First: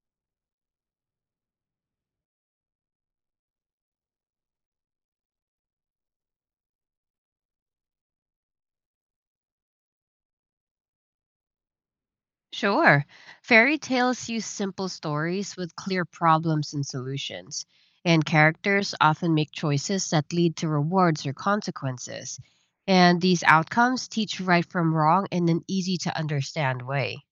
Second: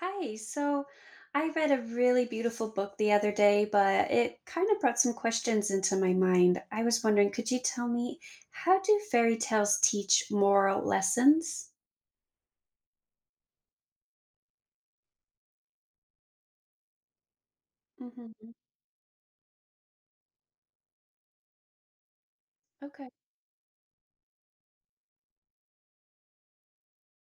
Hi. So I read a really beautiful book the other day, but it kind of brought some questions into my mind. I was wondering, could you tell me, how do fairy tales teach moral lessons? Sure. Fairy tales use simple stories with clear problems and solutions, and Hmm. characters often make choices that lead to rewards or consequences. Okay. And these outcomes teach right from wrong in an easy to understand way.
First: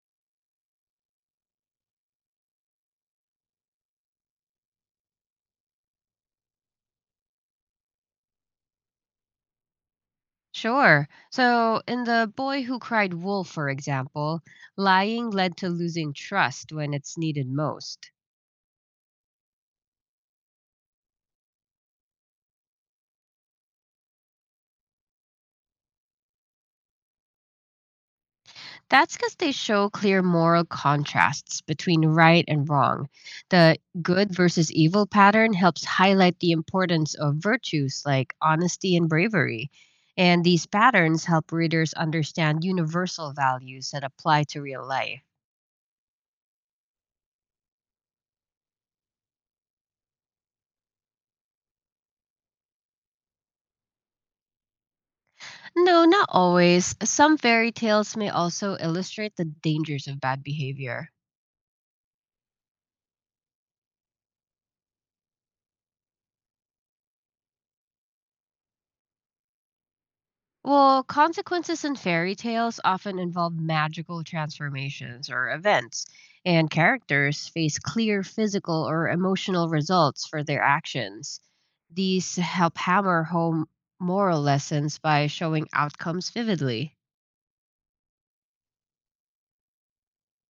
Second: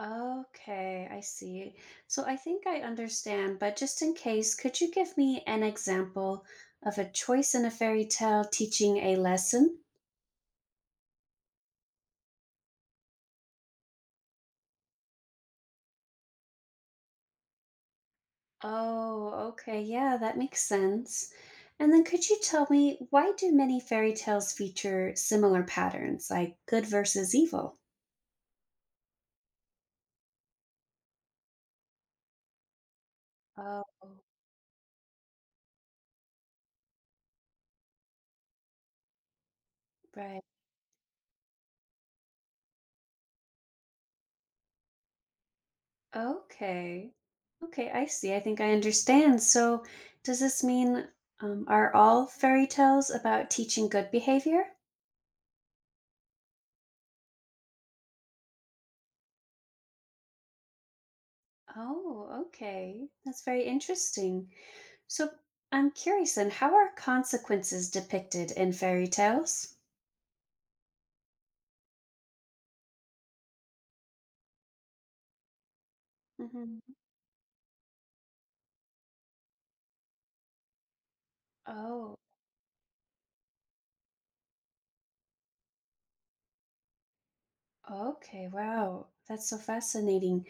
Okay, I see. So I think I understand, but just in case, could you give me an example of a choice in a fairy tale teaching a lesson? Sure. So, in The Boy Who Cried Wolf, for example, lying led to losing trust when it's needed most. Oh, okay. Yeah, that makes sense. And then could you tell me, why do many fairy tales feature similar patterns, like good versus evil? That's because they show clear moral contrasts between right and wrong. The Oh, good versus evil pattern helps highlight the importance of virtues like honesty and bravery. right. And these patterns help readers understand universal values that apply to real life. Okay. Okay, I see. I think I understand. So, does this mean, are all fairy tales about teaching good behavior? No, not always. Some fairy tales may also illustrate the dangers of bad behavior. Oh, okay. That's very interesting. So, I'm curious then, how are consequences depicted in fairy tales? Well, consequences in fairy tales often involve magical transformations or events, and Hmm. characters face clear physical or emotional results for their actions. Oh. These help hammer home moral lessons by showing outcomes vividly. Okay, wow. That's so fascinating.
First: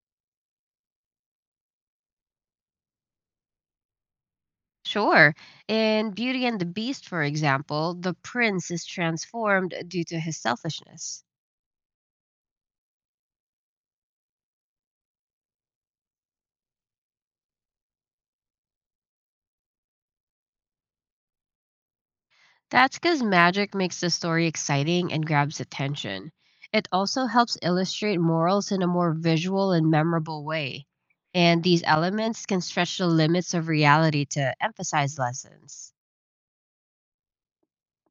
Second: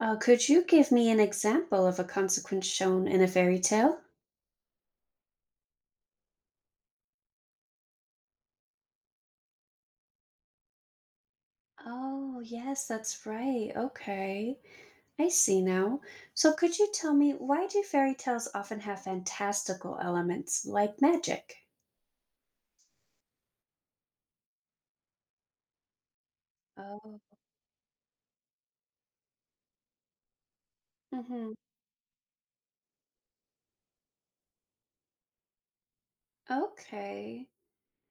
Could you give me an example of a consequence shown in a fairy tale? Sure, in Beauty and the Beast, for example, the prince is transformed due to his selfishness. Oh, yes, that's right. Okay. I see now. So could you tell me, why do fairy tales often have fantastical elements like magic? That's because magic makes the story exciting and grabs attention. It Oh. also helps illustrate morals in a more visual and memorable way. Mm-hmm. And these elements can stretch the limits of reality to emphasize lessons. Okay.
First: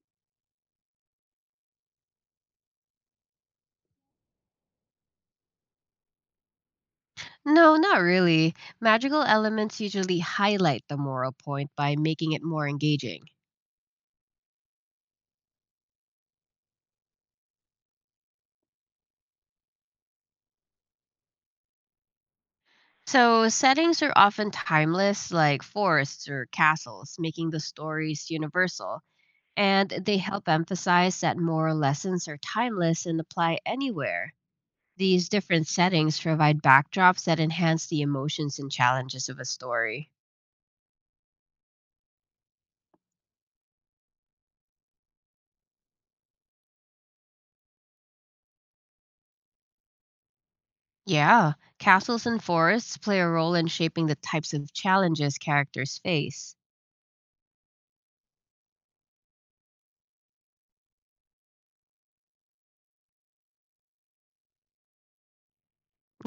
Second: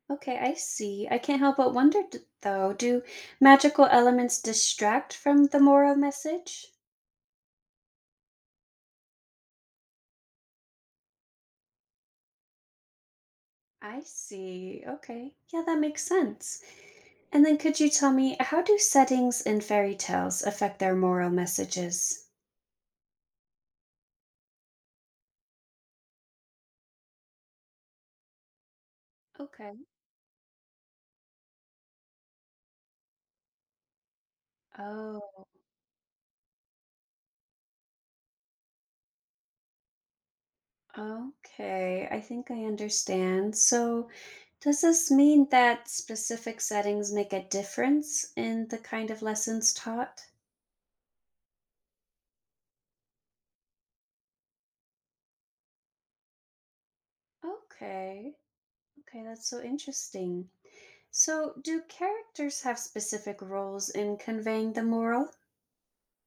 Okay, I see. I can't help but wonder though, do magical elements distract from the moral message? No, not really. Magical elements usually highlight the moral point by making it more engaging. I see. Okay. Yeah, that makes sense. And then could you tell me, how do settings in fairy tales affect their moral messages? So, settings are often timeless, like forests or castles, making the stories universal. Okay. And they help emphasize that moral lessons are timeless and apply anywhere. These Oh, different settings provide backdrops that enhance the emotions and challenges of a story. okay. I think I understand. So, does this mean that specific settings make a difference in the kind of lessons taught? Yeah, castles and forests play a role in shaping the types of challenges characters face. Okay. Okay, that's so interesting. So, do characters have specific roles in conveying the moral?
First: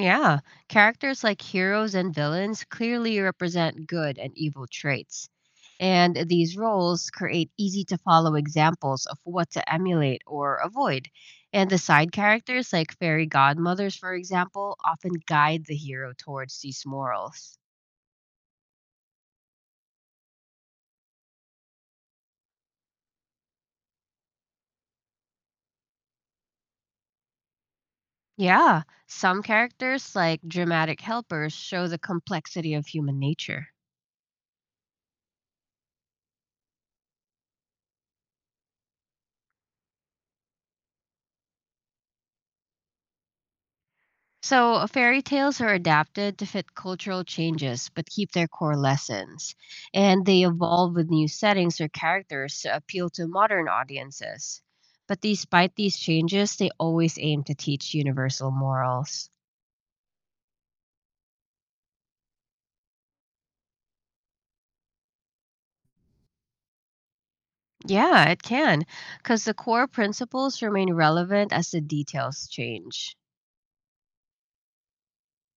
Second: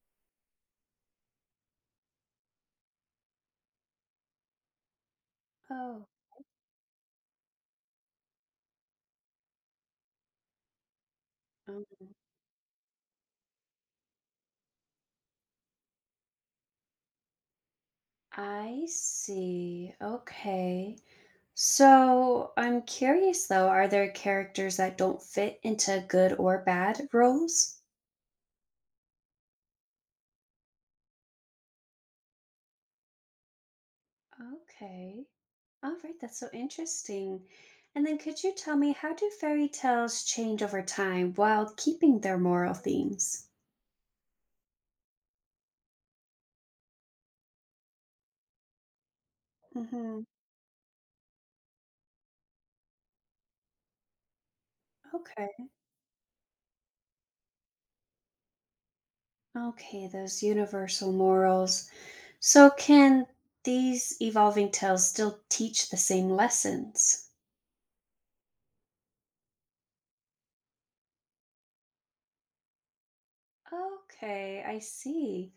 Yeah, characters like heroes and villains clearly represent good and evil traits. Oh. And these roles create easy to follow examples of what to emulate or avoid. And the um, side characters, like fairy godmothers, for example, often guide the hero towards these morals. I see. Okay. So I'm curious though, are there characters that don't fit into good or bad roles? Yeah, some characters, like dramatic helpers, show the complexity of human nature. Okay. All right, that's so interesting. And then could you tell me, how do fairy tales change over time while keeping their moral themes? So, fairy tales are adapted to fit cultural changes but keep their core lessons. Mm-hmm. And they evolve with new settings or characters to appeal to modern audiences. But Okay. despite these changes, they always aim to teach universal morals. Okay, those universal morals. So can these evolving tales still teach the same lessons? Yeah, it can, because the core principles remain relevant as the details change. Okay, I see.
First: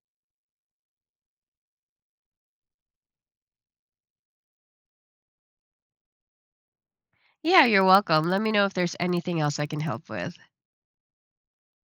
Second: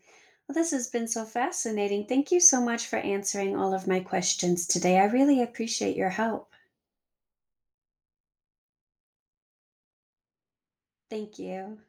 Well, this has been so fascinating. Thank you so much for answering all of my questions today. I really appreciate your help. Yeah, you're welcome. Let me know if there's anything else I can help with. Thank you.